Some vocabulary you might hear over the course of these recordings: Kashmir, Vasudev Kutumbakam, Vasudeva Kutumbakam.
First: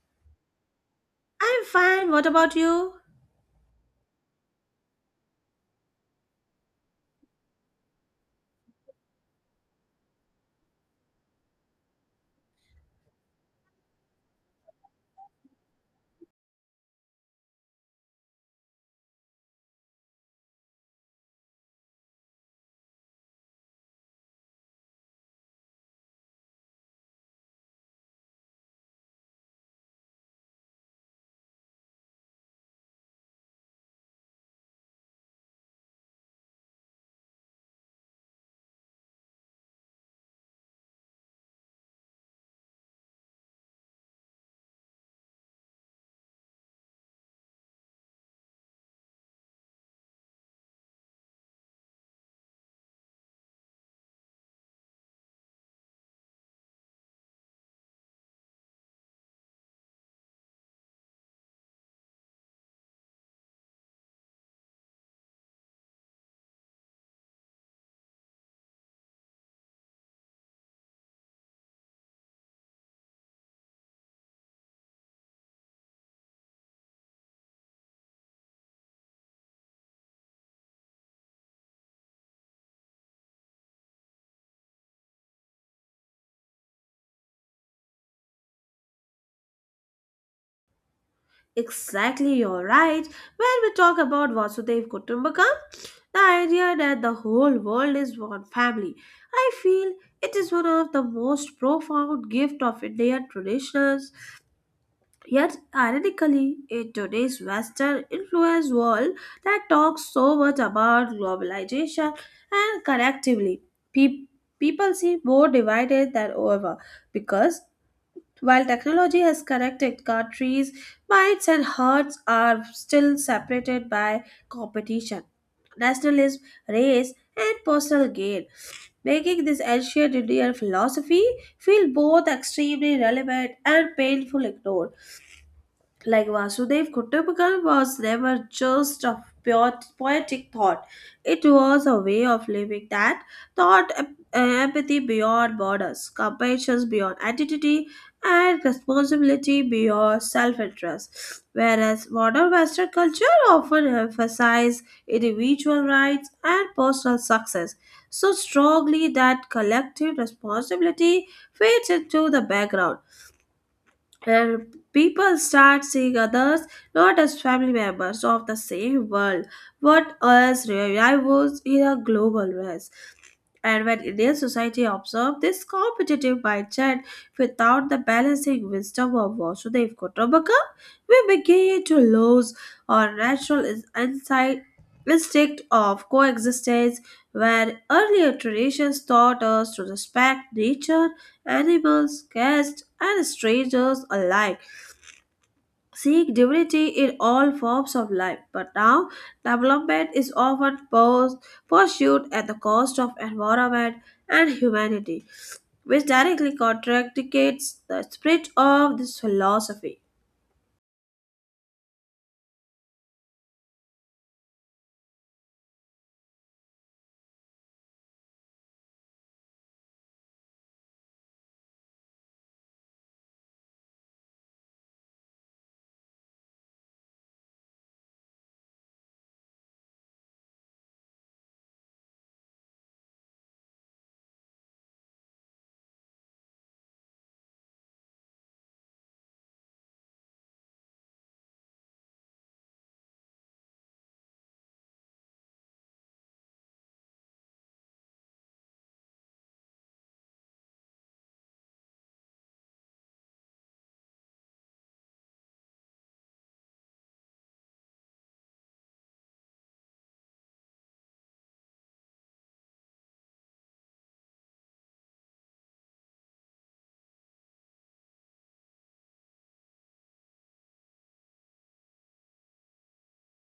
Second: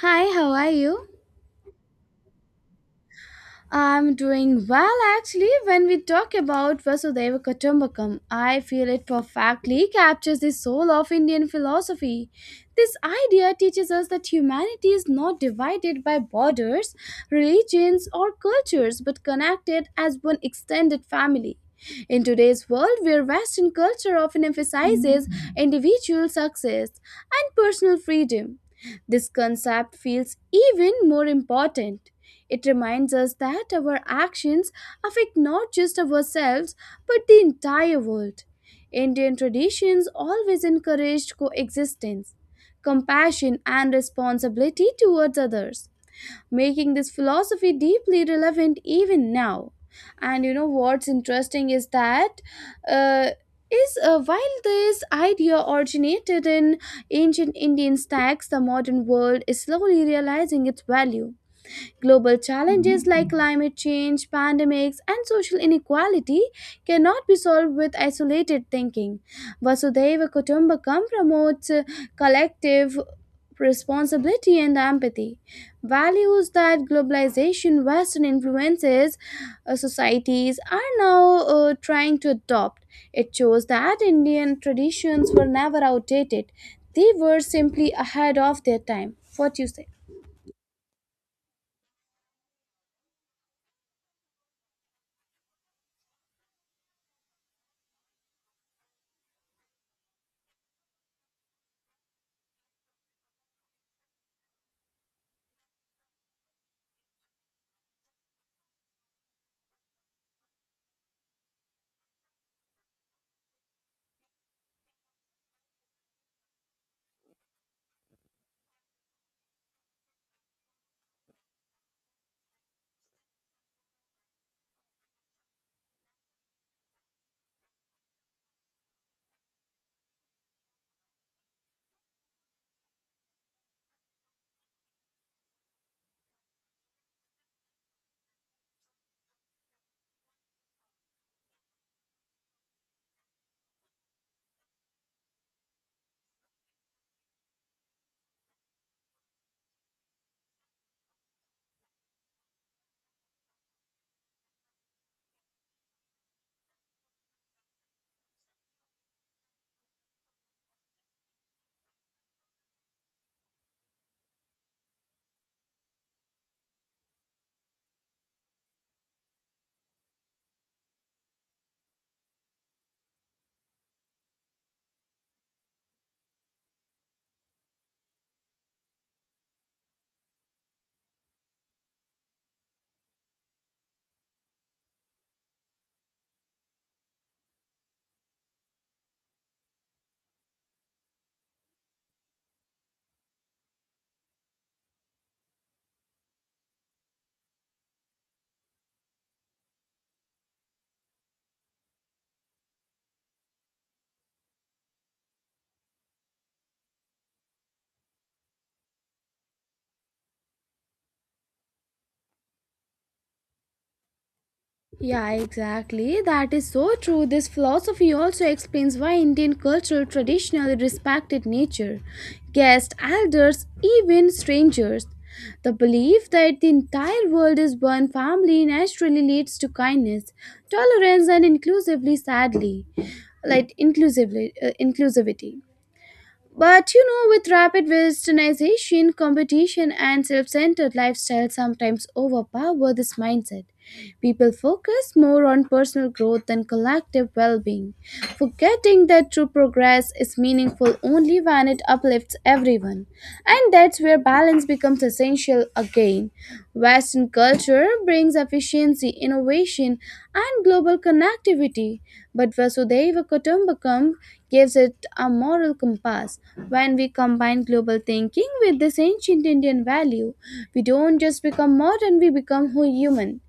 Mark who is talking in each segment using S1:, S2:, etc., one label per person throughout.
S1: Hi, how are you?
S2: I'm fine. What about you?
S1: I'm doing well actually. When we talk about Vasudeva Kutumbakam, I feel it perfectly captures the soul of Indian philosophy. This idea teaches us that humanity is not divided by borders, religions, or cultures but connected as one extended family. In today's world, where Western culture often emphasizes individual success and personal freedom, this concept feels even more important. It reminds us that our actions affect not just ourselves but the entire world. Indian traditions always encouraged coexistence, compassion, and responsibility towards others, making this philosophy deeply relevant even now. And you know what's interesting is that uh, is while this idea originated in ancient Indian stacks, the modern world is slowly realizing its value. Global challenges like climate change, pandemics, and social inequality cannot be solved with isolated thinking. Vasudeva Kutumbakam promotes collective responsibility and empathy, values that globalization, western influences, societies are now trying to adopt. It shows that Indian traditions were never outdated, they were simply ahead of their time. What do you say?
S2: Exactly, you're right. When we talk about Vasudev Kutumbakam, the idea that the whole world is one family, I feel it is one of the most profound gift of Indian traditions. Yet, ironically, in today's Western influenced world that talks so much about globalization and connectively, pe- people seem more divided than ever, because while technology has connected countries, minds and hearts are still separated by competition, nationalism, race, and personal gain, making this ancient Indian philosophy feel both extremely relevant and painful ignored, like Vasudev Kutumbakam was never just a pure poetic thought. It was a way of living that taught empathy beyond borders, compassion beyond identity, and responsibility beyond self-interest. Whereas modern Western culture often emphasizes individual rights and personal success so strongly that collective responsibility fades into the background, and people start seeing others not as family members of the same world but as rivals in a global race. And when Indian society observes this competitive mindset without the balancing wisdom of Vasudev Kutumbakam, we begin to lose our insight, instinct of coexistence, where earlier traditions taught us to respect nature, animals, guests and strangers alike, seek dignity in all forms of life, but now development is often pursued at the cost of environment and humanity, which directly contradicts the spirit of this philosophy.
S1: Yeah, exactly. That is so true. This philosophy also explains why Indian culture traditionally respected nature, guests, elders, even strangers. The belief that the entire world is one family naturally leads to kindness, tolerance, and inclusively, sadly, like inclusivity. But you know, with rapid westernization, competition and self centered lifestyles sometimes overpower this mindset. People focus more on personal growth than collective well being. Forgetting that true progress is meaningful only when it uplifts everyone. And that's where balance becomes essential again. Western culture brings efficiency, innovation, and global connectivity, but Vasudeva Kutumbakam gives it a moral compass. When we combine global thinking with this ancient Indian value, we don't just become modern, we become human.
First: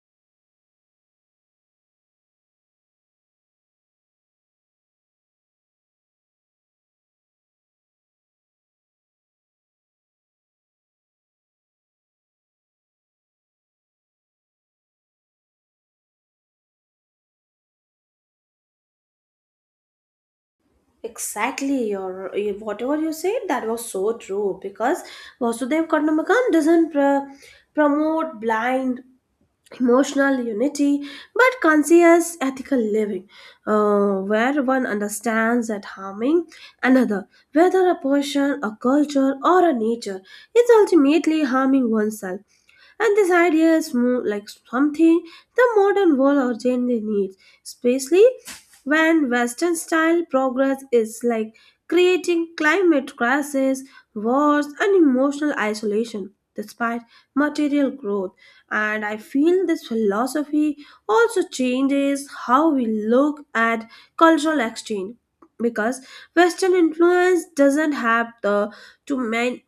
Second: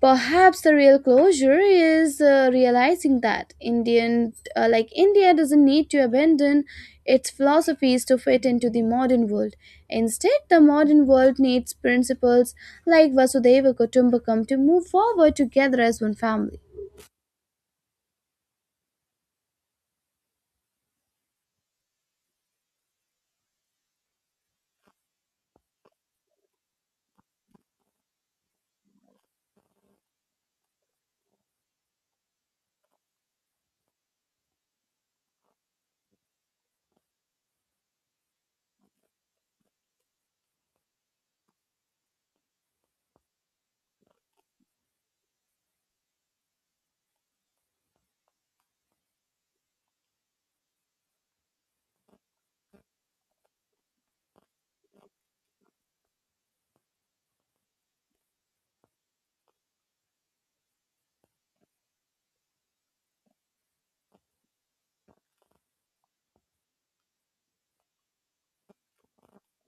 S1: Perhaps the real closure is realizing that India doesn't need to abandon its philosophies to fit into the modern world. Instead, the modern world needs principles like Vasudeva Kutumbakam to move forward together as one family.
S2: Exactly, your whatever you said that was so true, because Vasudev Karnamakan doesn't promote blind emotional unity but conscious ethical living, where one understands that harming another, whether a person, a culture or a nature, is ultimately harming oneself, and this idea is more like something the modern world urgently needs, especially when Western style progress is like creating climate crisis, wars, and emotional isolation despite material growth. And I feel this philosophy also changes how we look at cultural exchange, because Western influence doesn't have the to man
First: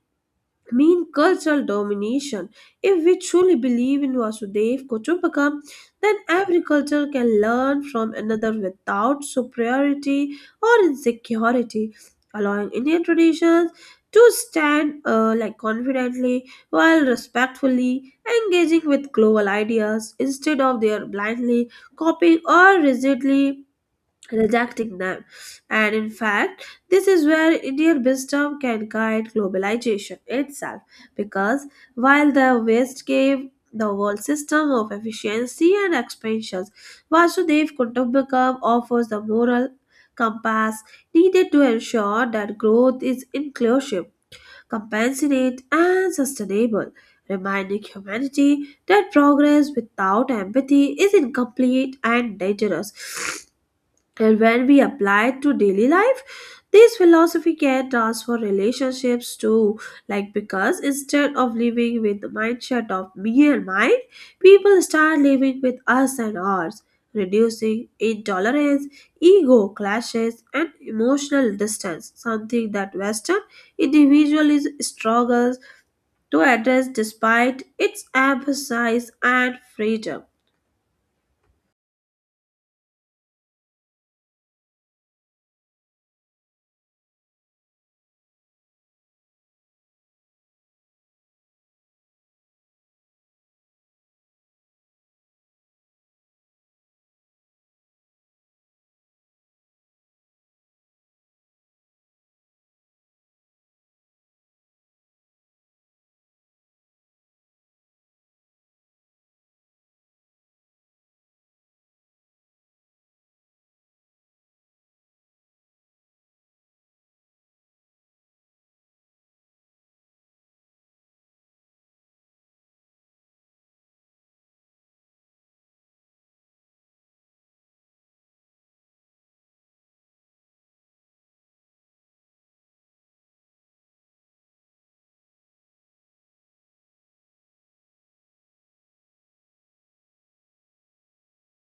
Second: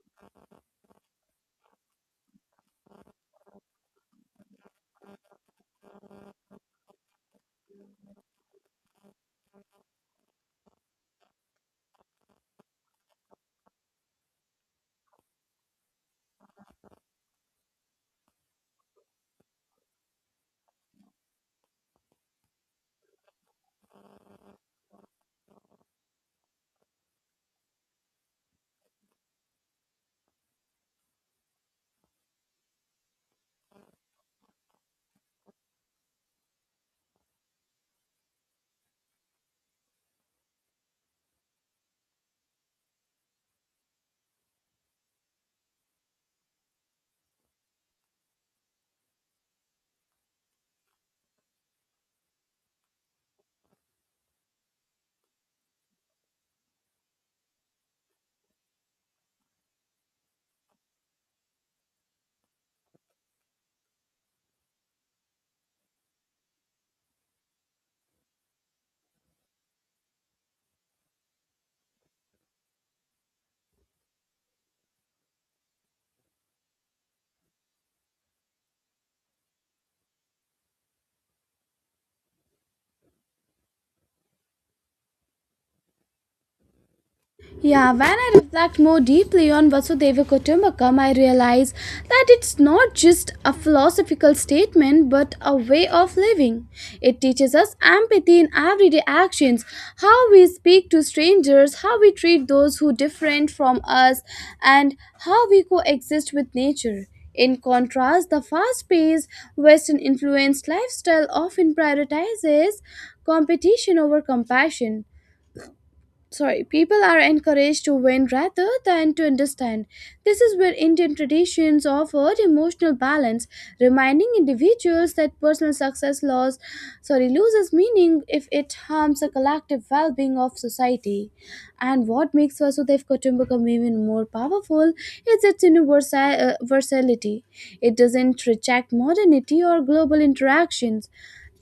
S2: mean cultural domination. If we truly believe in Vasudev Kutumbakam, then every culture can learn from another without superiority or insecurity, allowing Indian traditions to stand like confidently while respectfully engaging with global ideas instead of their blindly copying or rigidly rejecting them. And in fact, this is where Indian wisdom can guide globalization itself, because while the West gave the world system of efficiency and expansions, Vasudev Kutumbakam offers the moral compass needed to ensure that growth is inclusive, compassionate, and sustainable. Reminding humanity that progress without empathy is incomplete and dangerous. And when we apply it to daily life, this philosophy can transform relationships too. Like because instead of living with the mindset of me and mine, people start living with us and ours, reducing intolerance, ego clashes, and emotional distance, something that Western individualism struggles to address despite its emphasis and freedom.
S1: Yeah, when I reflect more deeply on Vasudeva Kutumbakam, I realize that it's not just a philosophical statement but a way of living. It teaches us empathy in everyday actions, how we speak to strangers, how we treat those who different from us, and how we coexist with nature. In contrast, the fast paced, Western influenced lifestyle often prioritizes competition over compassion. Sorry, people are encouraged to win rather than to understand. This is where Indian traditions offered emotional balance, reminding individuals that personal success loss, sorry, loses meaning if it harms the collective well-being of society. And what makes Vasudev Kutumbakam even more powerful is its versatility. It doesn't reject modernity or global interactions.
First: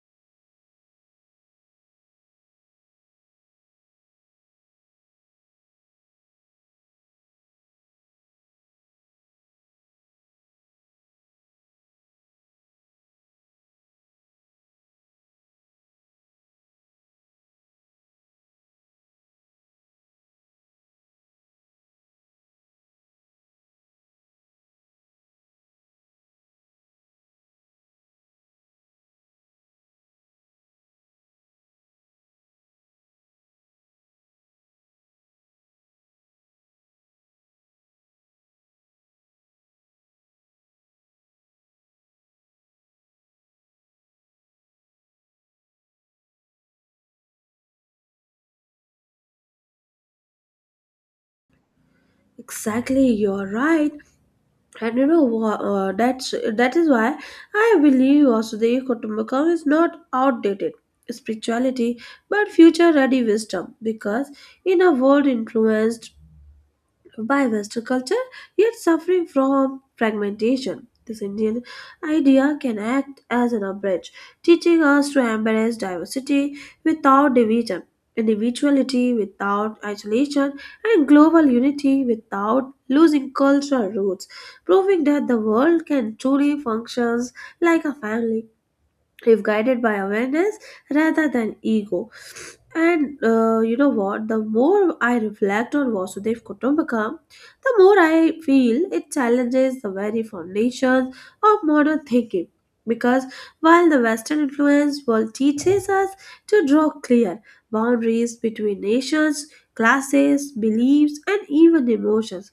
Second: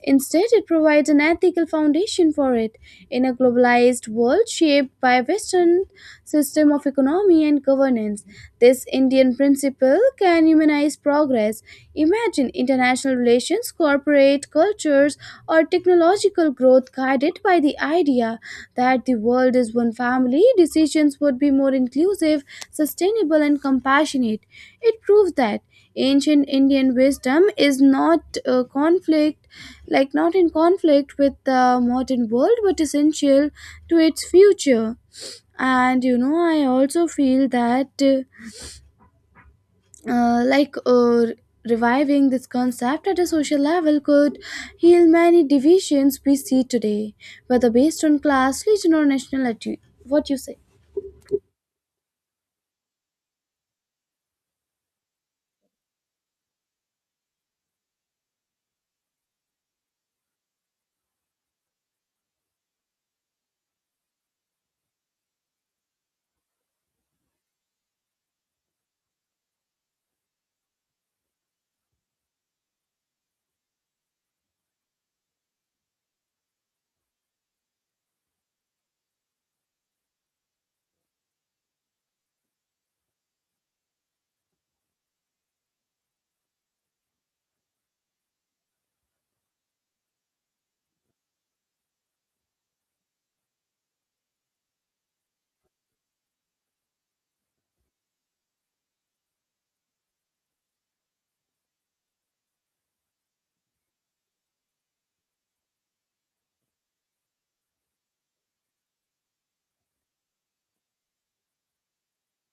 S1: Instead, it provides an ethical foundation for it. In a globalized world shaped by a Western system of economy and governance, this Indian principle can humanize progress. Imagine international relations, corporate cultures, or technological growth guided by the idea that the world is one family, decisions would be more inclusive, sustainable, and compassionate. It proves that ancient Indian wisdom is not a conflict, like not in conflict with the modern world but essential to its future. And you know, I also feel that, uh, like uh, reviving this concept at a social level could heal many divisions we see today, whether based on class, region or nationality. What you say?
S2: Exactly, you're right. And you know what? That is why I believe Vasudeva Kutumbakam is not outdated spirituality, but future-ready wisdom. Because in a world influenced by Western culture, yet suffering from fragmentation, this Indian idea can act as an umbrage, teaching us to embrace diversity without division, individuality without isolation, and global unity without losing cultural roots, proving that the world can truly function like a family if guided by awareness rather than ego. And you know what? The more I reflect on Vasudev Kutumbakam, the more I feel it challenges the very foundations of modern thinking. Because while the Western influence world teaches us to draw clear boundaries between nations, classes, beliefs, and even emotions,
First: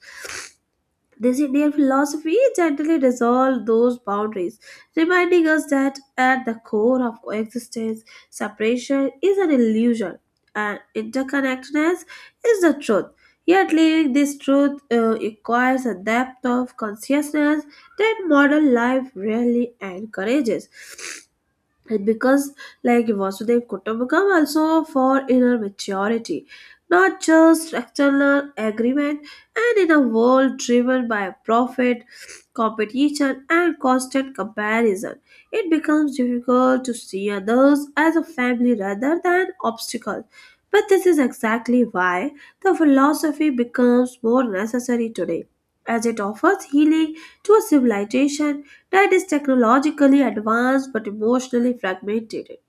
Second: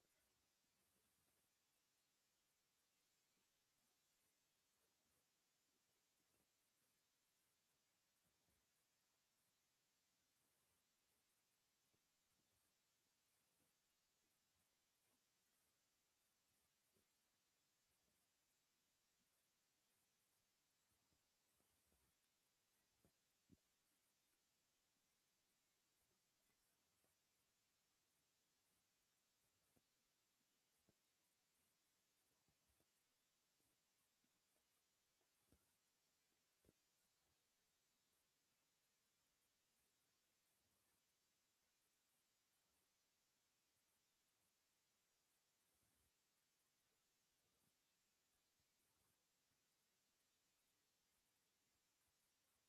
S2: this Indian philosophy gently dissolved those boundaries, reminding us that at the core of coexistence, separation is an illusion and interconnectedness is the truth. Yet, living this truth requires a depth of consciousness that modern life rarely encourages. And because like Vasudev Kutumbakam also for inner maturity, not just external agreement, and in a world driven by profit, competition, and constant comparison, it becomes difficult to see others as a family rather than obstacles. But this is exactly why the philosophy becomes more necessary today, as it offers healing to a civilization that is technologically advanced but emotionally fragmented.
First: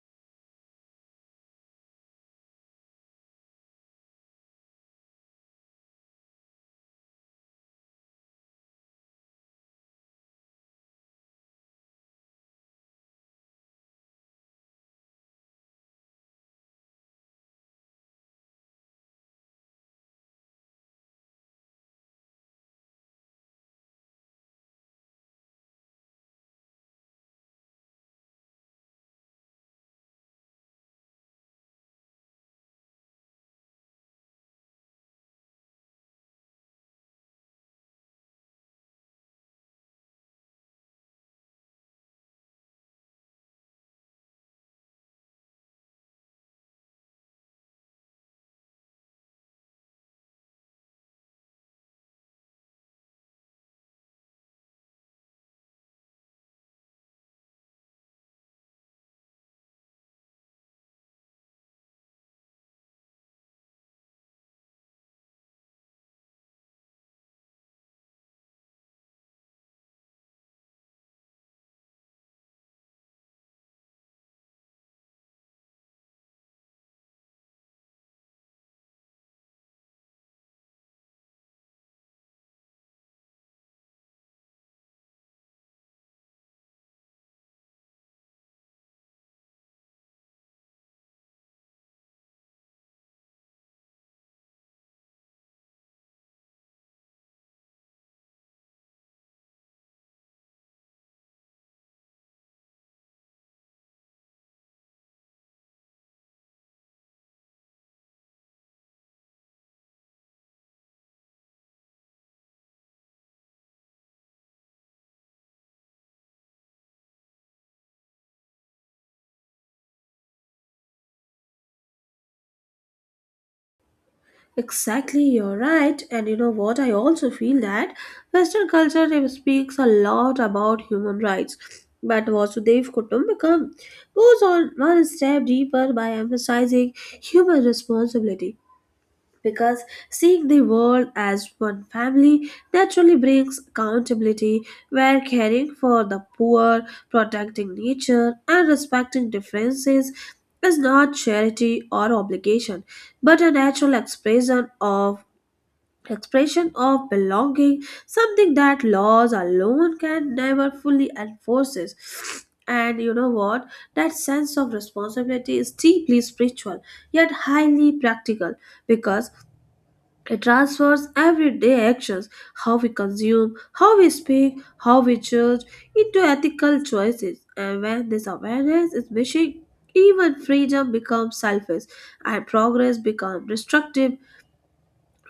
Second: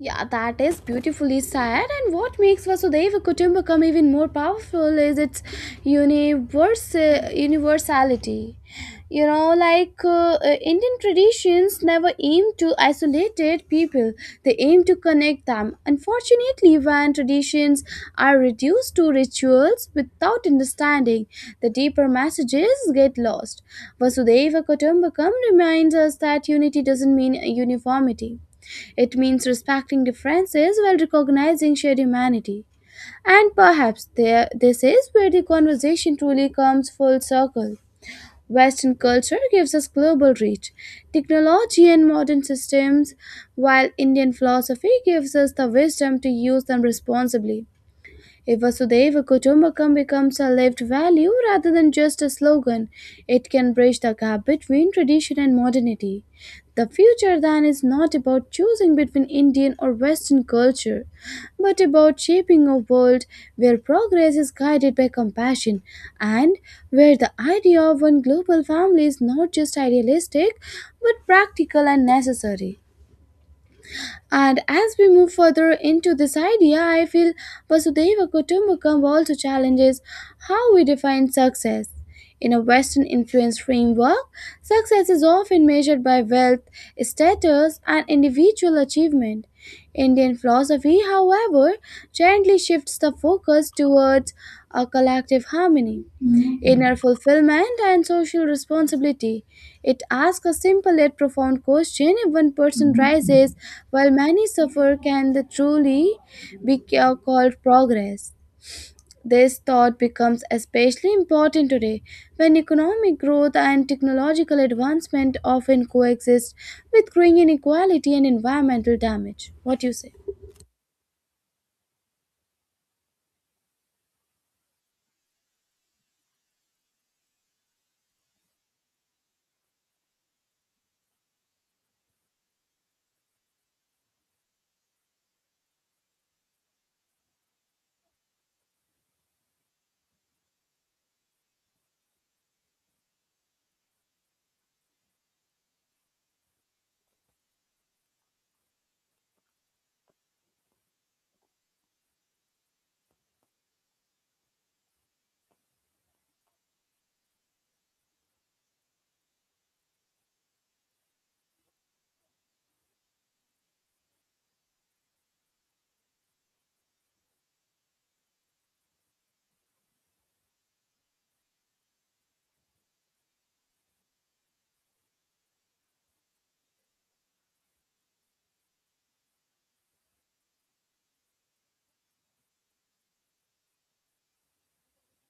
S1: Yeah, that is beautifully said. And what makes Vasudeva Kutumbakam even more powerful is its universe, universality. You know, Indian traditions never aim to isolate people, they aim to connect them. Unfortunately, when traditions are reduced to rituals without understanding, the deeper messages get lost. Vasudeva Kutumbakam reminds us that unity doesn't mean uniformity, it means respecting differences while recognizing shared humanity. And perhaps there, this is where the conversation truly comes full circle. Western culture gives us global reach, technology, and modern systems, while Indian philosophy gives us the wisdom to use them responsibly. If Vasudeva Kutumbakam becomes a lived value rather than just a slogan, it can bridge the gap between tradition and modernity. The future then is not about choosing between Indian or Western culture, but about shaping a world where progress is guided by compassion, and where the idea of one global family is not just idealistic but practical and necessary. And as we move further into this idea, I feel Vasudeva Kutumbakam also challenges how we define success. In a Western influence framework, success is often measured by wealth, status, and individual achievement. Indian philosophy, however, gently shifts the focus towards a collective harmony. Inner fulfillment and social responsibility. It asks a simple yet profound question: if one person rises while many suffer, can that truly be called progress? This thought becomes especially important today, when economic growth and technological advancement often coexist with growing inequality and environmental damage. What do you say?
S2: Exactly, you're right. And you know what? I also feel that Western culture it speaks a lot about human rights. But Vasudev Kutumbakam goes on one step deeper by emphasizing human responsibility. Because seeing the world as one family naturally brings accountability, where caring for the poor, protecting nature, and respecting differences is not charity or obligation, but a natural expression of belonging, something that laws alone can never fully enforces. And you know what? That sense of responsibility is deeply spiritual yet highly practical, because it transforms everyday actions, how we consume, how we speak, how we judge, into ethical choices. And when this awareness is missing, even freedom becomes selfish and progress becomes destructive,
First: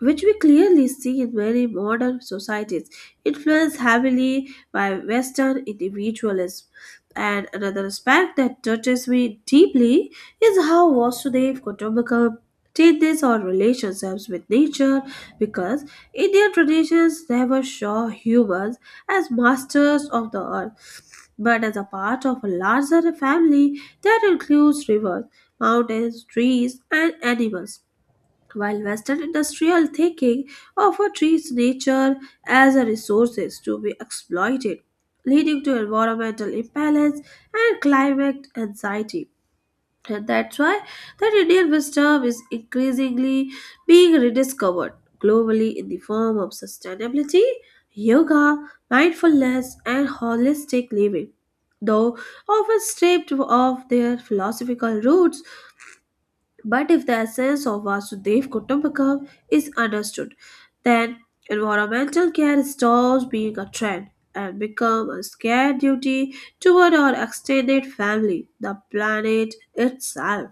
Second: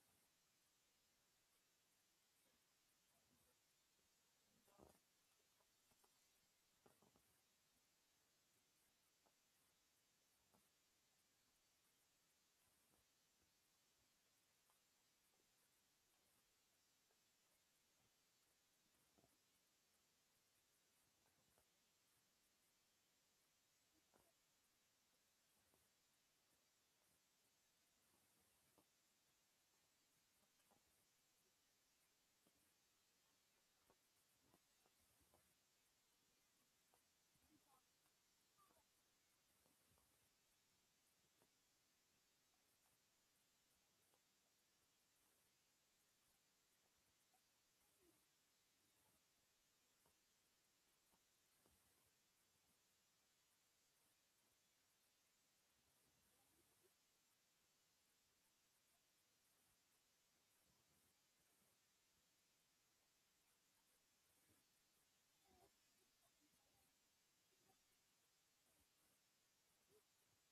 S2: which we clearly see in many modern societies, influenced heavily by Western individualism. And another aspect that touches me deeply is how Vasudev Kutumbakam did this or relationships with nature, because Indian traditions never saw humans as masters of the earth but as a part of a larger family that includes rivers, mountains, trees, and animals, while Western industrial thinking often treats nature as a resource to be exploited, leading to environmental imbalance and climate anxiety. And that's why that Indian wisdom is increasingly being rediscovered globally in the form of sustainability, yoga, mindfulness, and holistic living. Though often stripped of their philosophical roots, but if the essence of Vasudev Kutumbakam is understood, then environmental care stops being a trend and becomes a scared duty toward our extended family, the planet itself.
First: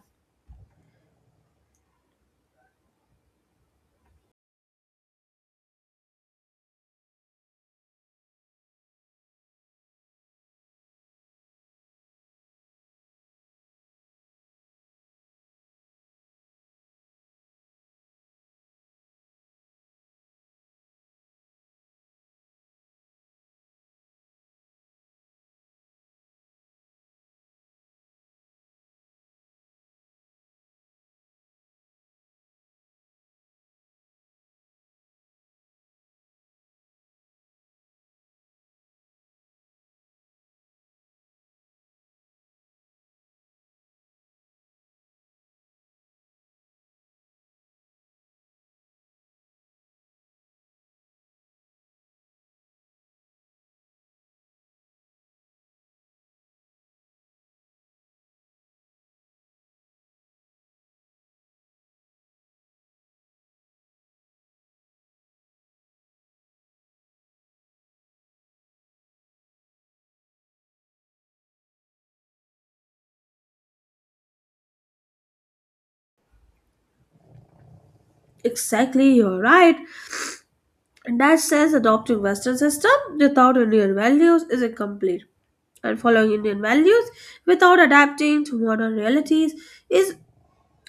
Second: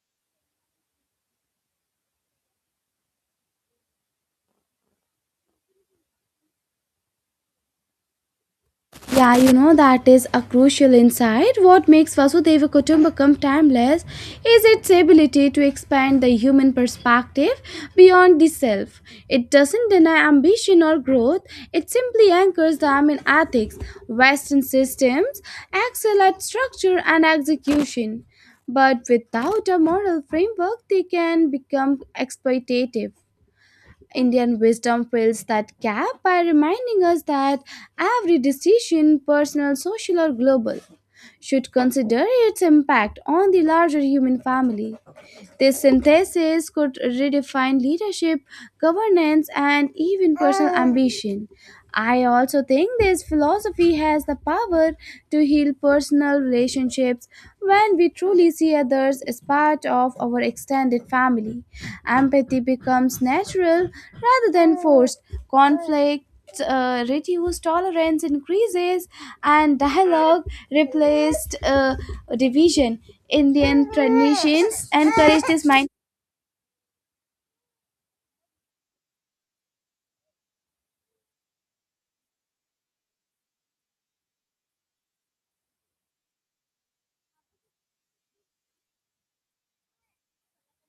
S1: Yeah, you know that is a crucial insight. What makes Vasudeva Kutumbakam timeless is its ability to expand the human perspective beyond the self. It doesn't deny ambition or growth, it simply anchors them in ethics. Western systems excel at structure and execution, but without a moral framework, they can become exploitative. Indian wisdom fills that gap by reminding us that every decision, personal, social, or global, should consider its impact on the larger human family. This synthesis could redefine leadership, governance, and even personal ambition. I also think this philosophy has the power to heal personal relationships when we truly see others as part of our extended family. Empathy becomes natural rather than forced. Conflict reduced, tolerance increases, and dialogue replaced division. Indian traditions encourage this mind.
S2: Exactly, you're right. And that says adopting Western system without Indian values is incomplete and following Indian values without adapting to modern realities is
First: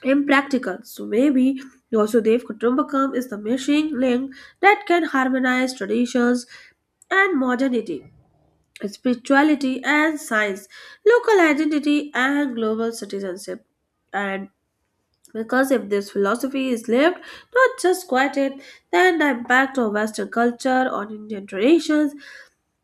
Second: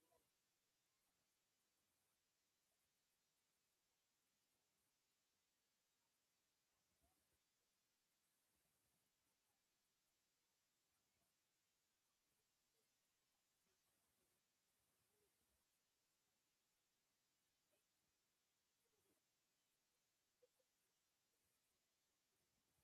S2: impractical. So maybe Vasudev Kutumbakam is the missing link that can harmonize traditions and modernity, spirituality and science, local identity and global citizenship. And because if this philosophy is lived, not just quieted, then the impact of Western culture on Indian traditions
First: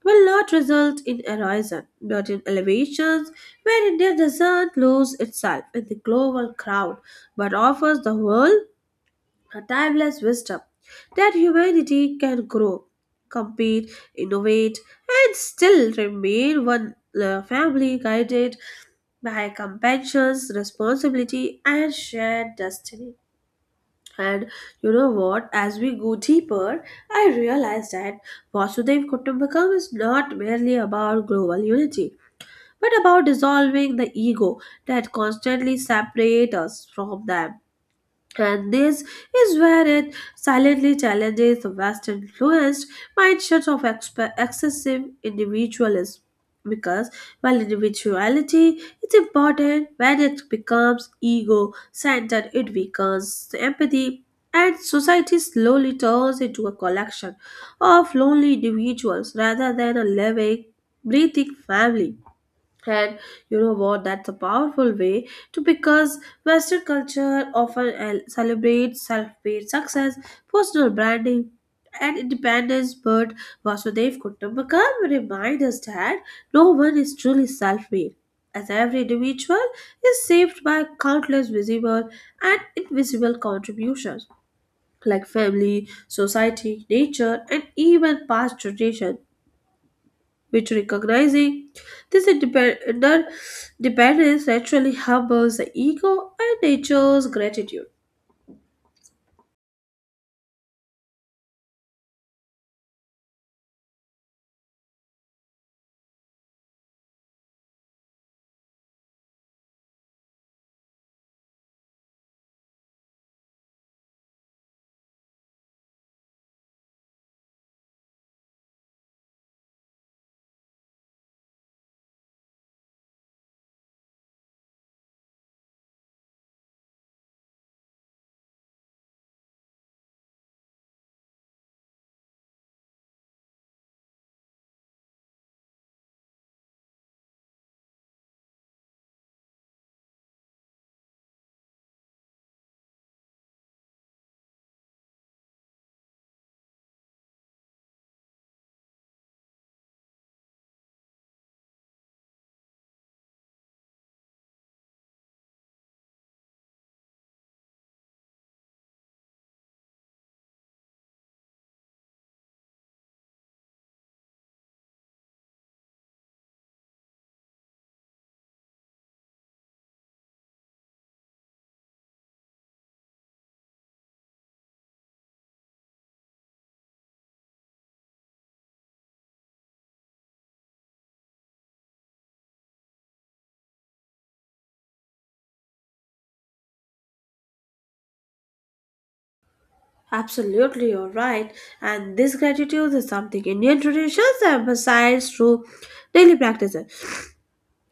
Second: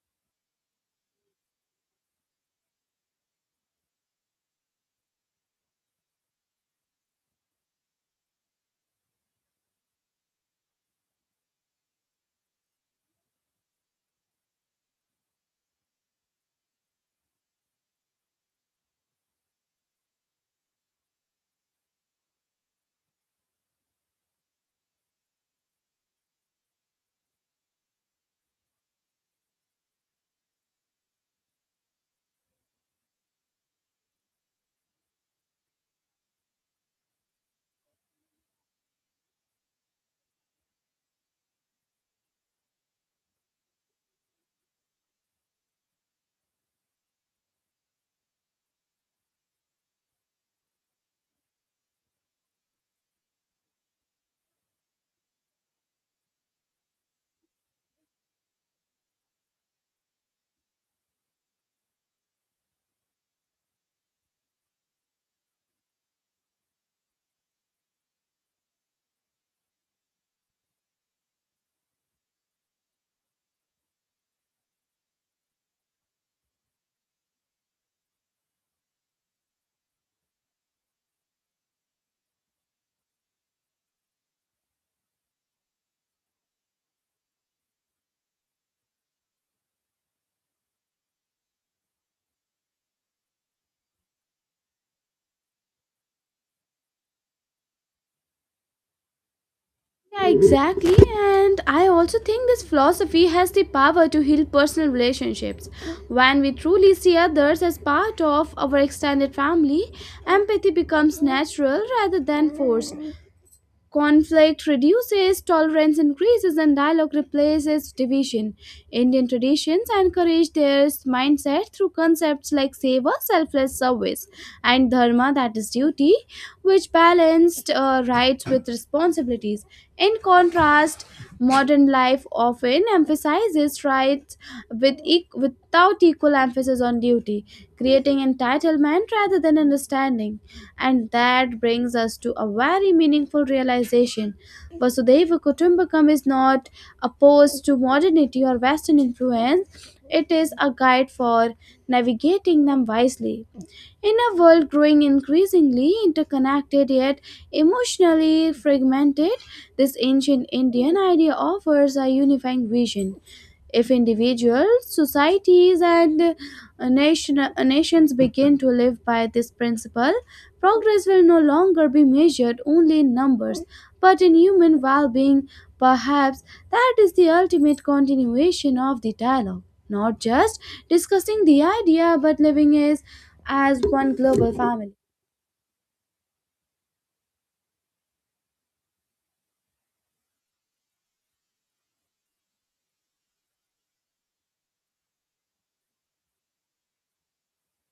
S2: will not result in erosion, but in elevations, where India doesn't lose itself in the global crowd but offers the world a timeless wisdom that humanity can grow, compete, innovate, and still remain one family guided by compassion, responsibility, and shared destiny. And you know what? As we go deeper, I realize that Vasudev Kutumbakam is not merely about global unity, but about dissolving the ego that constantly separates us from them. And this is where it silently challenges the Western influenced mindset of excessive individualism. Because while individuality is important, when it becomes ego centered, it weakens the empathy, and society slowly turns into a collection of lonely individuals rather than a living, breathing family. And you know what? That's a powerful way to because Western culture often celebrates self-made success, personal branding, and independence. But Vasudev Kutumbakam reminds us that no one is truly self-made, as every individual is shaped by countless visible and invisible contributions like family, society, nature, and even past generations, which recognizing this interdependence naturally humbles the ego and nature's gratitude.
S1: Yeah, exactly. And I also think this philosophy has the power to heal personal relationships. When we truly see others as part of our extended family, empathy becomes natural rather than forced. Conflict reduces, tolerance increases, and dialogue replaces division. Indian traditions encourage their mindset through concepts like seva, selfless service, and dharma, that is duty, which balanced rights with responsibilities. In contrast, modern life often emphasizes rights with without equal emphasis on duty, creating entitlement rather than understanding. And that brings us to a very meaningful realization. Vasudeva Kutumbakam is not opposed to modernity or Western influence, it is a guide for navigating them wisely. In a world growing increasingly interconnected yet emotionally fragmented, this ancient Indian idea offers a unifying vision. If individuals, societies, and nations begin to live by this principle, progress will no longer be measured only in numbers, but in human well being. Perhaps that is the ultimate continuation of the dialogue, not just discussing the idea, but as one global family.
S2: Absolutely, you're right. And this gratitude is something Indian traditions emphasize through daily practices.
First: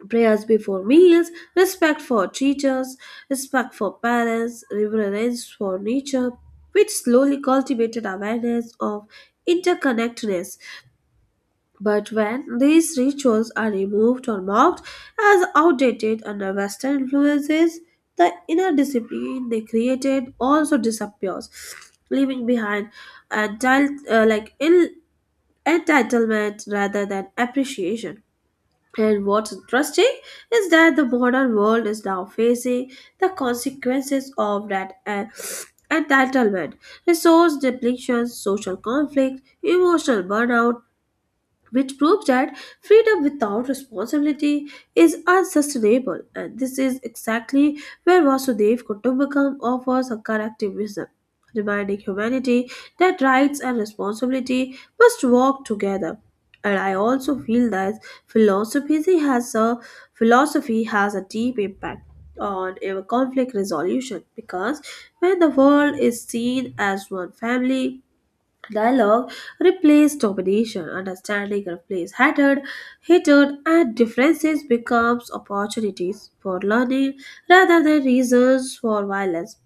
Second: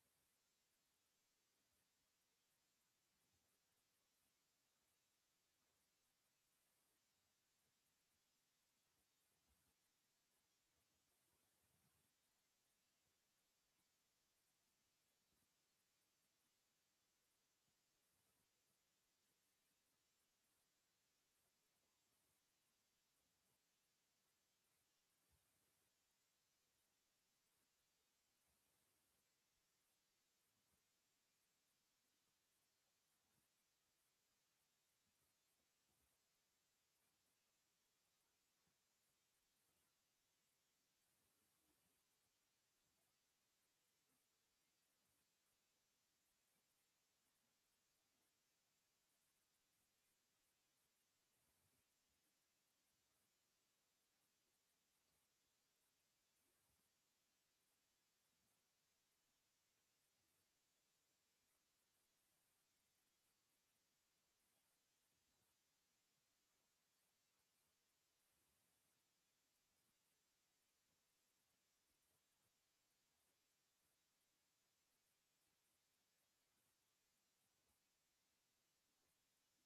S2: Prayers before meals, respect for teachers, respect for parents, reverence for nature, which slowly cultivated awareness of interconnectedness. But when these rituals are removed or mocked as outdated under Western influences, the inner discipline they created also disappears, leaving behind entitled, like ill entitlement rather than appreciation. And what's interesting is that the modern world is now facing the consequences of that entitlement, resource depletion, social conflict, emotional burnout, which proves that freedom without responsibility is unsustainable. And this is exactly where Vasudev Kutumbakam offers a corrective wisdom, reminding humanity that rights and responsibility must walk together. And I also feel that philosophy has a philosophy has a deep impact on our conflict resolution, because when the world is seen as one family, dialogue replaced domination, understanding replaced hatred, and differences becomes opportunities for learning rather than reasons for violence.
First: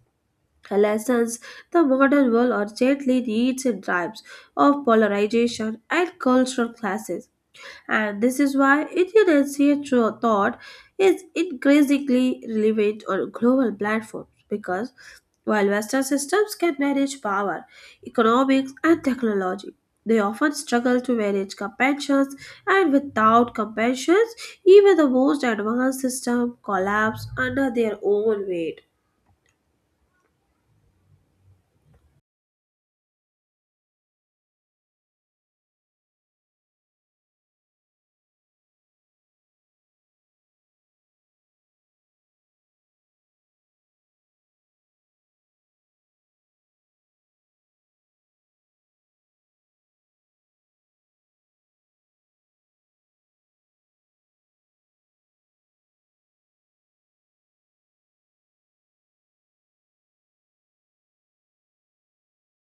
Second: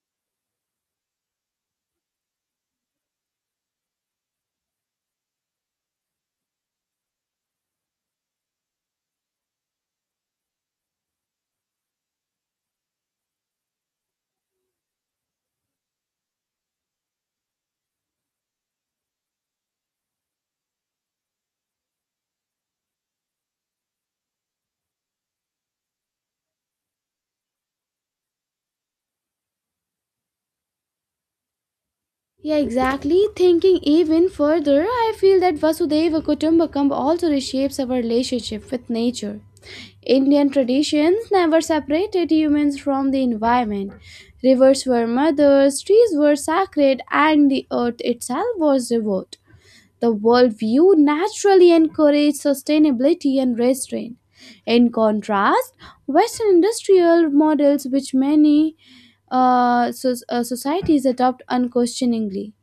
S2: The lessons the modern world urgently needs in times of polarization and cultural clashes. And this is why Indian through thought is increasingly relevant on global platforms, because while Western systems can manage power, economics, and technology, they often struggle to manage compassions, and without compassions, even the most advanced system collapse under their own weight.
S1: Yeah, exactly. Thinking even further, I feel that Vasudeva Kutumbakam also reshapes our relationship with nature. Indian traditions never separated humans from the environment. Rivers were mothers, trees were sacred, and the earth itself was devout. The worldview naturally encouraged sustainability and restraint. In contrast, Western industrial models, which many societies adopt unquestioningly,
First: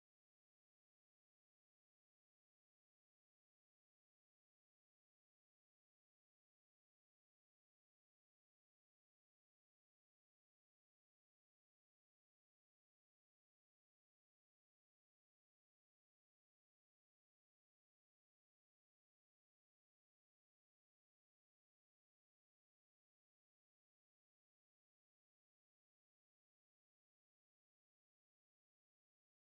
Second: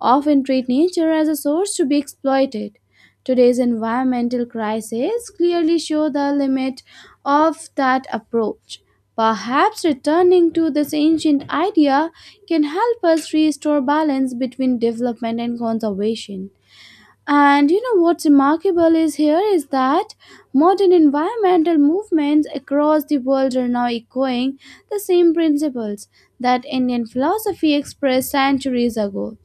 S1: often treat nature as a source to be exploited. Today's environmental crises clearly show the limit of that approach. Perhaps returning to this ancient idea can help us restore balance between development and conservation. And you know what's remarkable is here is that modern environmental movements across the world are now echoing the same principles that Indian philosophy expressed centuries ago.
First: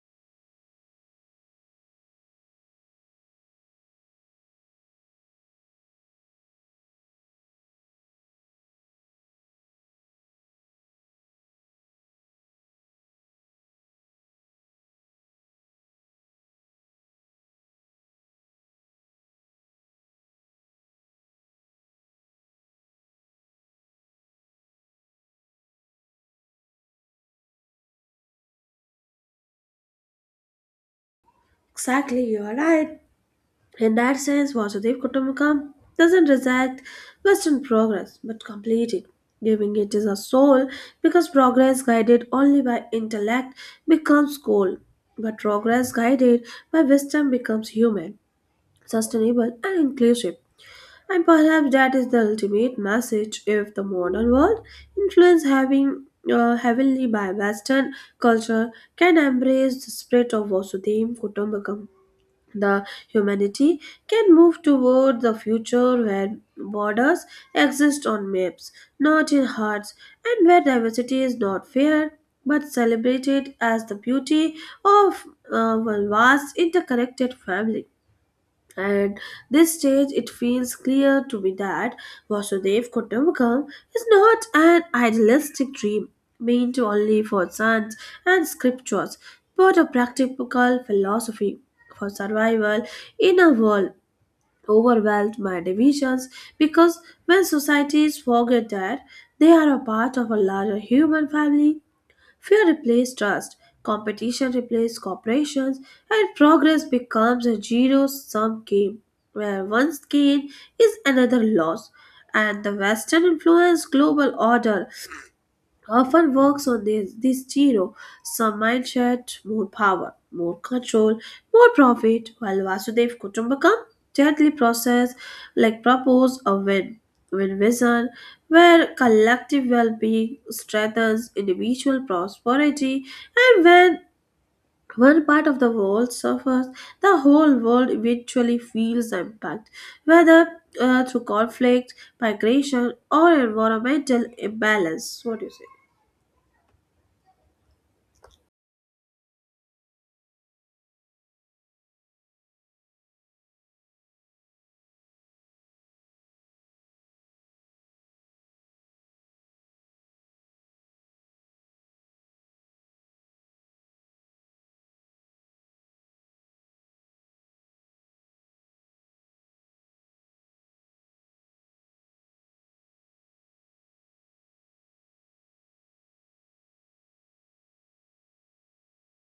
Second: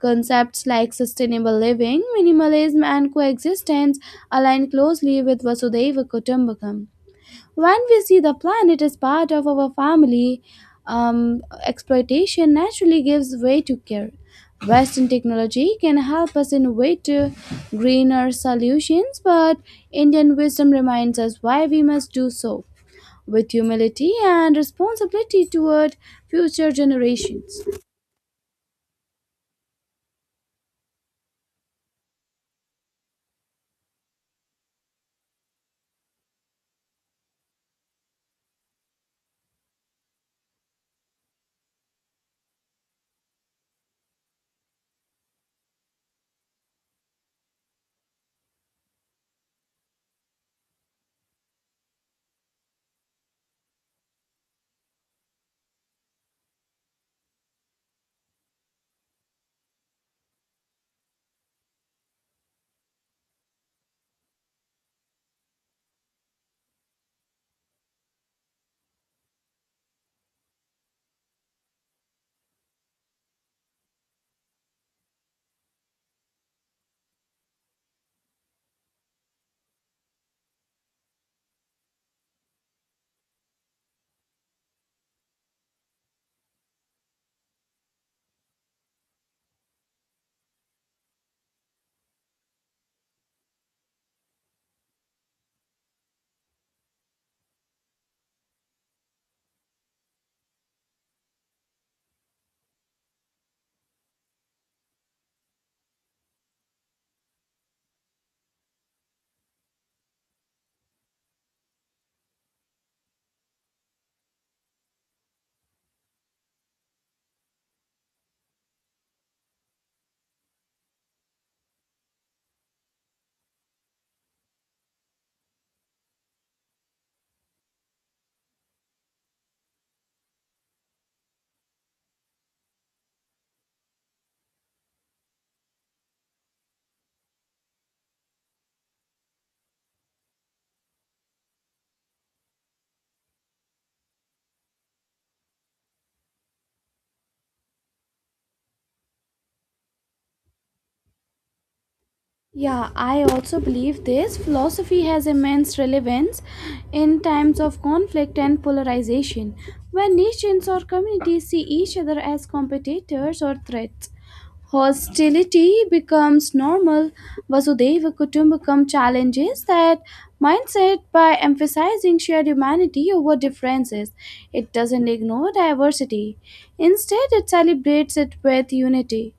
S1: Concepts like sustainable living, minimalism, and coexistence align closely with Vasudeva Kutumbakam. When we see the planet as part of our family, exploitation naturally gives way to care. Western technology can help us innovate to greener solutions, but Indian wisdom reminds us why we must do so with humility and responsibility toward future generations.
S2: Exactly, you are right. In that sense, Vasudev Kutumbakam doesn't reject Western progress but complete it, giving it a soul, because progress guided only by intellect becomes cold, but progress guided by wisdom becomes human, sustainable, and inclusive. And perhaps that is the ultimate message of the modern world, influenced having heavily by Western culture, can embrace the spirit of Vasudeva Kutumbakam the humanity can move toward the future where borders exist on maps, not in hearts, and where diversity is not feared but celebrated as the beauty of one vast interconnected family. At this stage, it feels clear to me that Vasudev Kutumbakam is not an idealistic dream meant only for saints and scriptures, but a practical philosophy for survival in a world overwhelmed by divisions. Because when societies forget that they are a part of a larger human family, fear replaced trust, competition replaced corporations, and progress becomes a zero sum game where one's gain is another loss. And the Western influenced global order often works on this zero sum mindset, more power, more control, more profit, while Vasudev Kutumbakam gently process like propose a win win vision where collective well-being strengthens individual prosperity, and when one part of the world suffers the whole world eventually feels the impact, whether through conflict, migration, or environmental imbalance. What do you say?
S1: Yeah, I also believe this. Philosophy has immense relevance in times of conflict and polarization, when nations or communities see each other as competitors or threats. Hostility becomes normal. Vasudeva Kutumbakam challenges that mindset by emphasizing shared humanity over differences. It doesn't ignore diversity, instead, it celebrates it with unity.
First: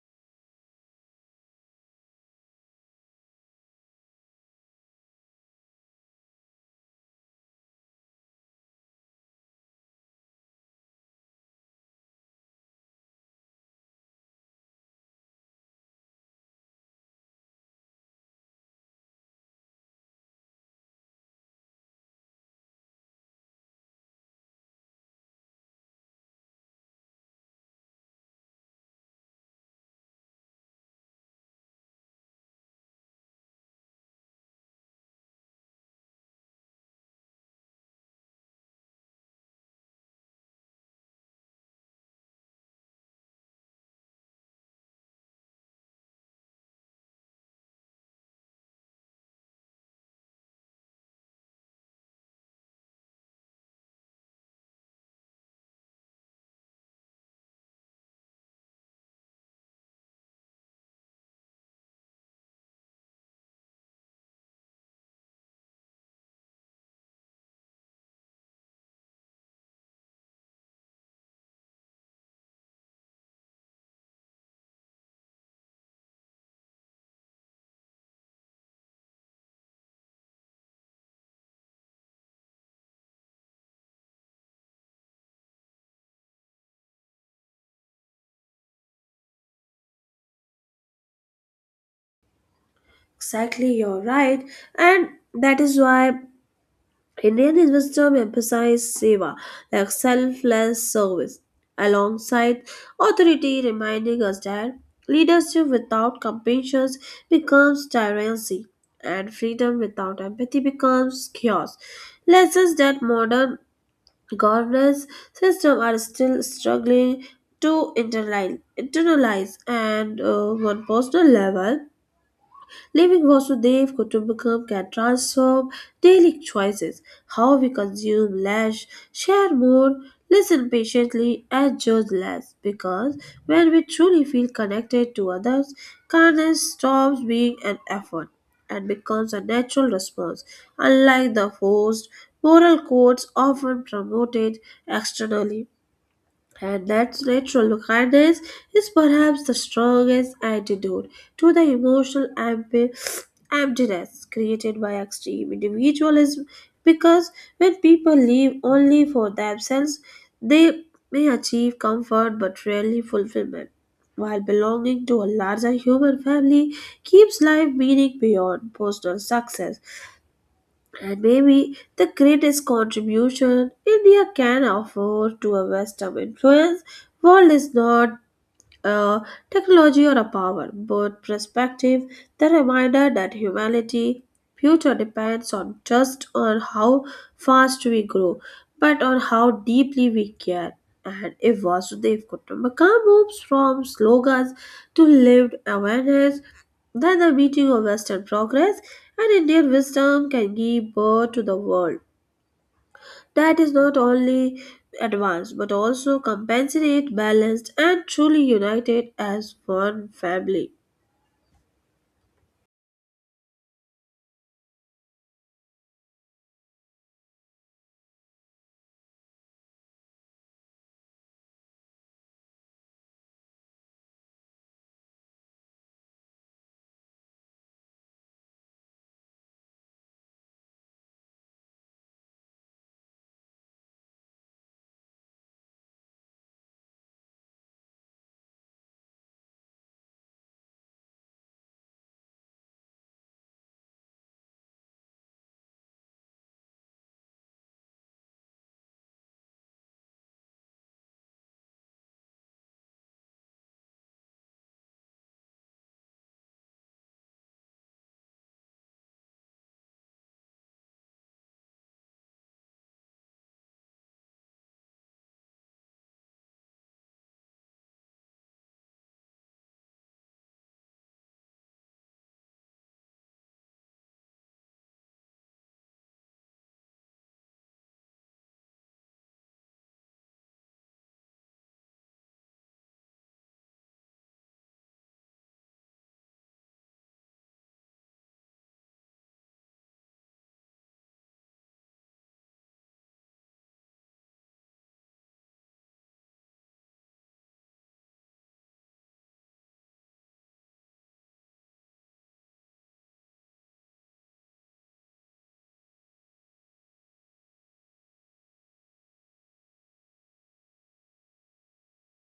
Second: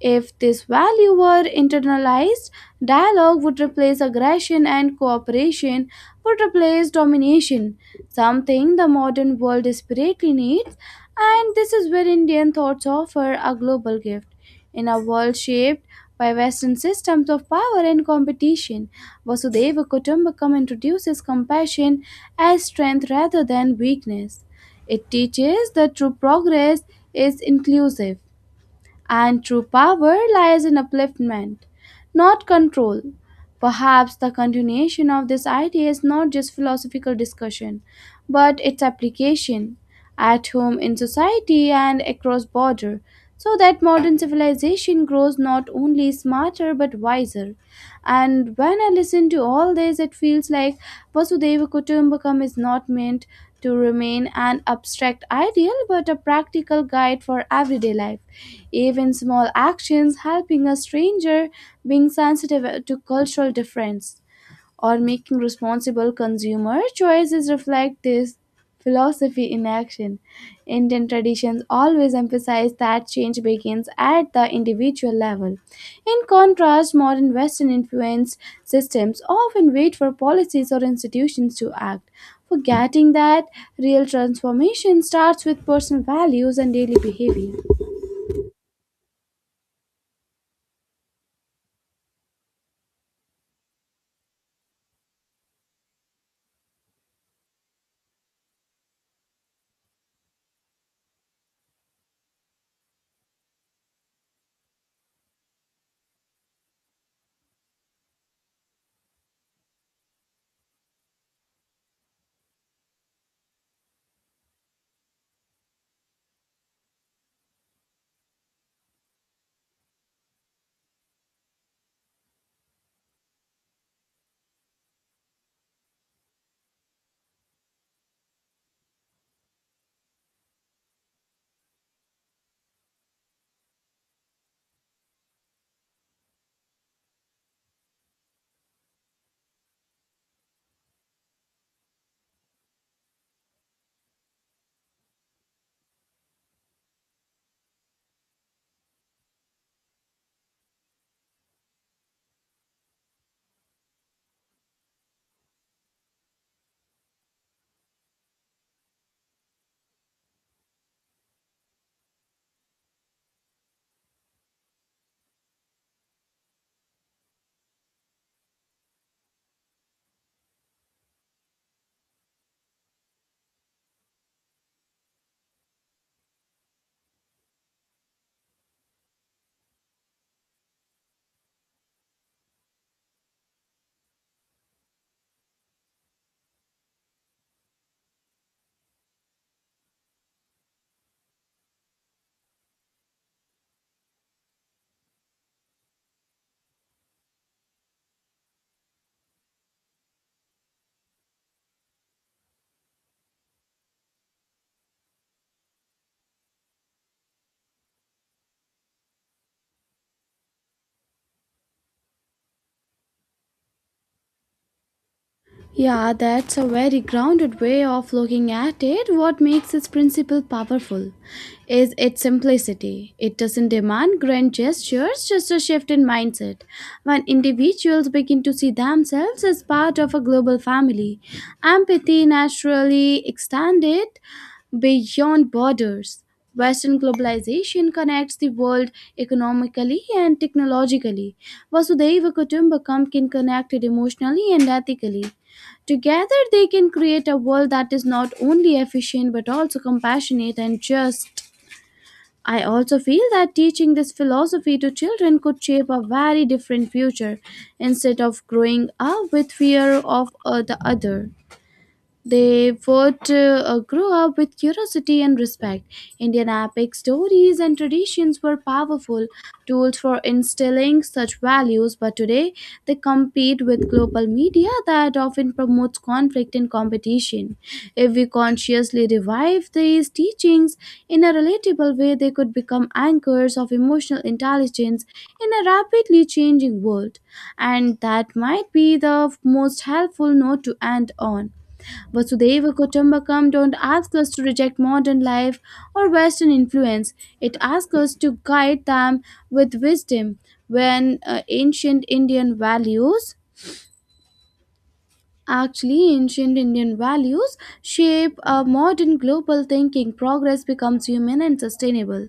S1: If this value were internalized, dialogue would replace aggression and cooperation would replace domination, something the modern world desperately needs. And this is where Indian thoughts offer a global gift. In a world shaped by Western systems of power and competition, Vasudeva Kutumbakam introduces compassion as strength rather than weakness. It teaches that true progress is inclusive and true power lies in upliftment, not control. Perhaps the continuation of this idea is not just philosophical discussion, but its application at home, in society, and across border, so that modern civilization grows not only smarter but wiser. And when I listen to all this, it feels like Vasudeva Kutumbakam is not meant to remain an abstract ideal but a practical guide for everyday life. Even small actions, helping a stranger, being sensitive to cultural difference or making responsible consumer choices reflect this philosophy in action. Indian traditions always emphasize that change begins at the individual level. In contrast, modern Western influenced systems often wait for policies or institutions to act, forgetting that real transformation starts with personal values and daily behavior.
S2: Exactly, you're right. And that is why Indian wisdom emphasizes seva, like selfless service, alongside authority, reminding us that leadership without compassion becomes tyranny, and freedom without empathy becomes chaos. Lessons that modern governance systems are still struggling to internalize and on personal level, leaving Vasudev Kutumbakam can transform daily choices, how we consume less, share more, listen patiently, and judge less. Because when we truly feel connected to others, kindness stops being an effort and becomes a natural response, unlike the forced moral codes often promoted externally. And that natural kindness is perhaps the strongest antidote to the emotional emptiness created by extreme individualism, because when people live only for themselves, they may achieve comfort but rarely fulfillment. While belonging to a larger human family keeps life meaning beyond personal success, and maybe the greatest contribution India can offer to a Western influence world is not a technology or a power, but perspective, the reminder that humanity future depends on just on how fast we grow, but on how deeply we care. And if Vasudev Kutumbakam moves from slogans to lived awareness, then the meeting of Western progress and Indian wisdom can give birth to the world that is not only advanced but also compassionate, balanced, and truly united as one family.
S1: Yeah, that's a very grounded way of looking at it. What makes its principle powerful is its simplicity. It doesn't demand grand gestures, just a shift in mindset. When individuals begin to see themselves as part of a global family, empathy naturally extended beyond borders. Western globalization connects the world economically and technologically. Vasudeva Kutumbakam can connect it emotionally and ethically. Together, they can create a world that is not only efficient but also compassionate and just. I also feel that teaching this philosophy to children could shape a very different future, instead of growing up with fear of the other. They would grow up with curiosity and respect. Indian epic stories and traditions were powerful tools for instilling such values, but today they compete with global media that often promotes conflict and competition. If we consciously revive these teachings in a relatable way, they could become anchors of emotional intelligence in a rapidly changing world. And that might be the most helpful note to end on. Vasudeva Kutumbakam don't ask us to reject modern life or Western influence. It asks us to guide them with wisdom. When ancient Indian values Actually, ancient Indian values shape a modern global thinking. Progress becomes human and sustainable.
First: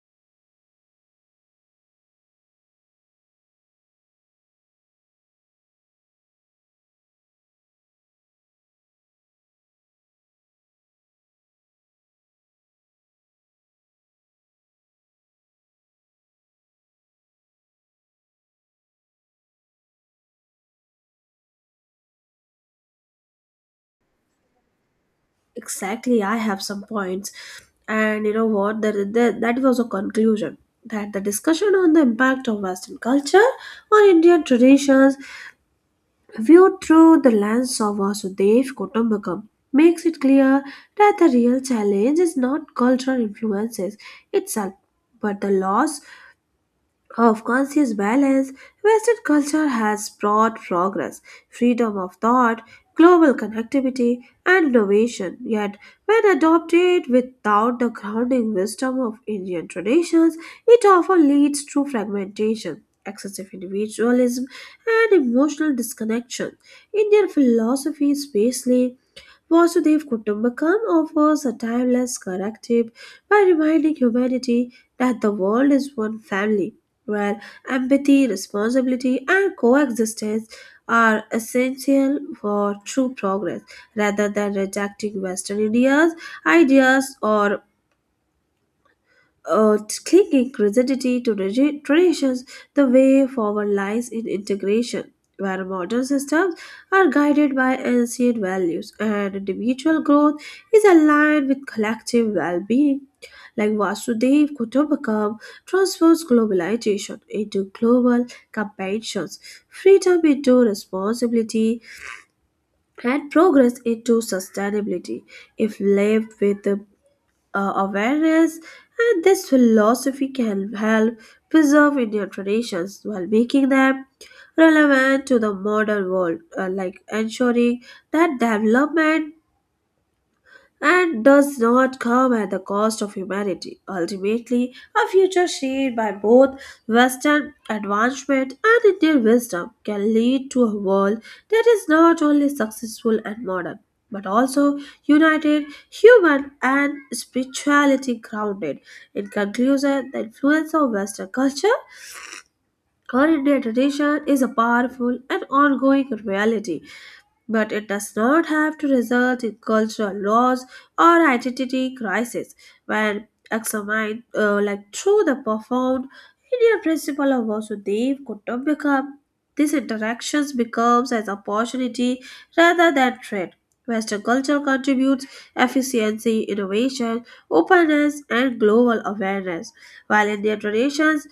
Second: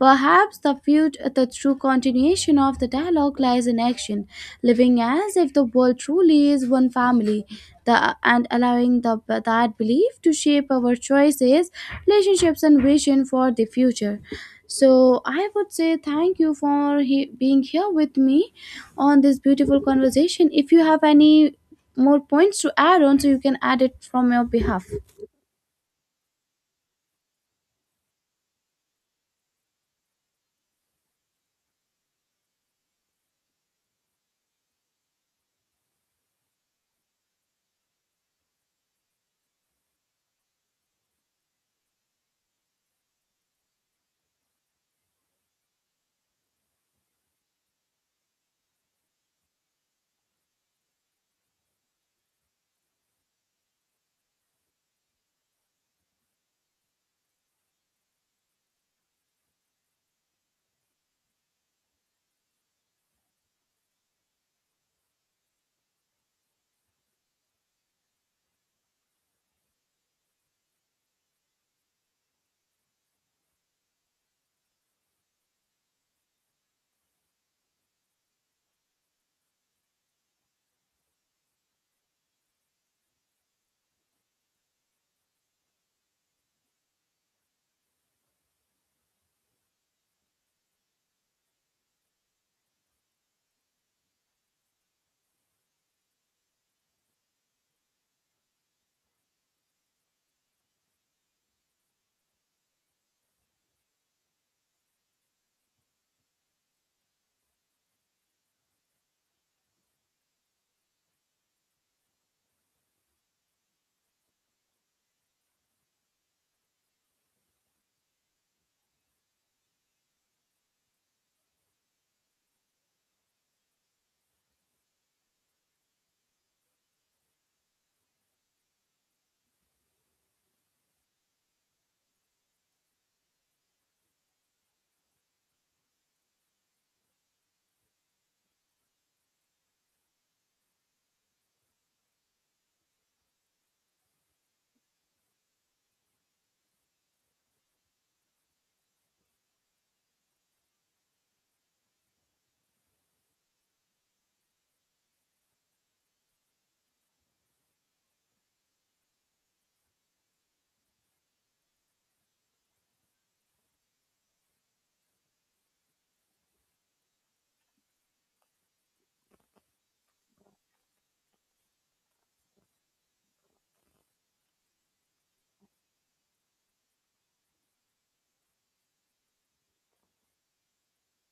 S1: Perhaps the the true continuation of the dialogue lies in action, living as if the world truly is one family, and allowing that belief to shape our choices, relationships, and vision for the future. So, I would say thank you for being here with me on this beautiful conversation. If you have any more points to add on, so you can add it from your behalf.
S2: Exactly, I have some points, and you know what? That was a conclusion that the discussion on the impact of Western culture on Indian traditions, viewed through the lens of Vasudev Kutumbakam, makes it clear that the real challenge is not cultural influences itself, but the loss of conscious balance. Western culture has brought progress, freedom of thought, global connectivity, and innovation. Yet, when adopted without the grounding wisdom of Indian traditions, it often leads to fragmentation, excessive individualism, and emotional disconnection. Indian philosophy is basically Vasudev Kutumbakam offers a timeless corrective by reminding humanity that the world is one family, where empathy, responsibility, and coexistence are essential for true progress. Rather than rejecting Western India's ideas or uh, clinging rigidity to traditions, the way forward lies in integration, where modern systems are guided by ancient values and individual growth is aligned with collective well being. Like Vasudev Kutumbakam transforms globalization into global competitions, freedom into responsibility, and progress into sustainability if lived with awareness, and this philosophy can help preserve Indian traditions while making them relevant to the modern world, like ensuring that development and does not come at the cost of humanity. Ultimately, a future shaped by both Western advancement and Indian wisdom can lead to a world that is not only successful and modern, but also united, human, and spirituality grounded. In conclusion, the influence of Western culture on Indian tradition is a powerful and ongoing reality, but it does not have to result in cultural loss or identity crisis when examined like through the profound Indian principle of Vasudev Kutumbakam. These interactions becomes as opportunity rather than threat. Western culture contributes efficiency, innovation, openness, and global awareness, while Indian traditions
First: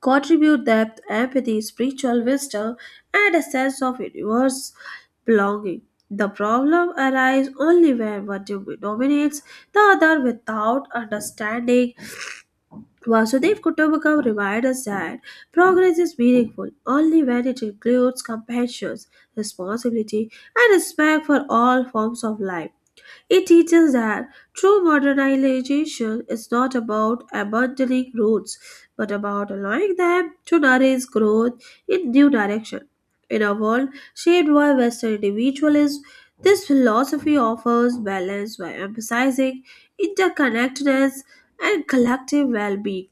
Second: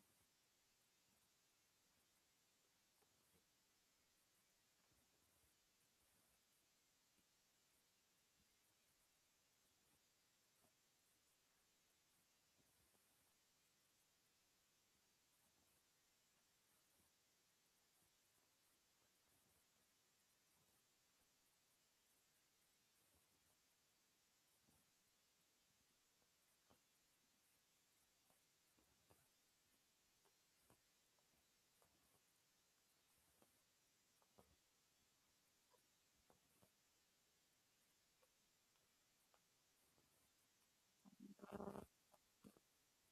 S2: contribute depth, empathy, spiritual wisdom, and a sense of universe belonging. The problem arises only when one dominates the other without understanding. Vasudev Kutumbakam reminds us that progress is meaningful only when it includes compassion, responsibility, and respect for all forms of life. It teaches that true modernization is not about abandoning roots, but about allowing them to nourish growth in new direction. In a world shaped by Western individualism, this philosophy offers balance by emphasizing interconnectedness and collective well-being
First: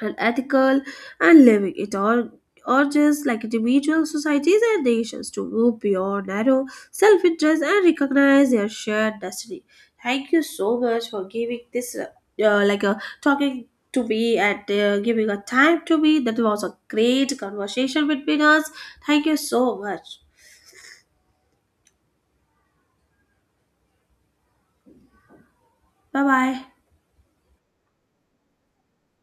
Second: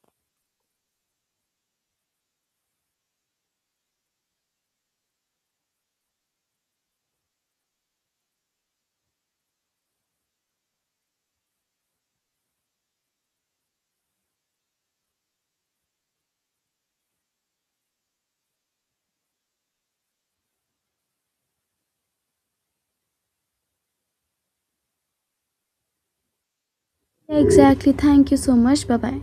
S2: and ethical and living. It all urges like individual societies and nations to move beyond narrow self-interest and recognize their shared destiny. Thank you so much for giving this, uh, like uh, talking to me and giving a time to me. That was a great conversation between us. Thank you so much. Bye bye.
S1: Yeah, exactly. Thank you so much. Bye bye.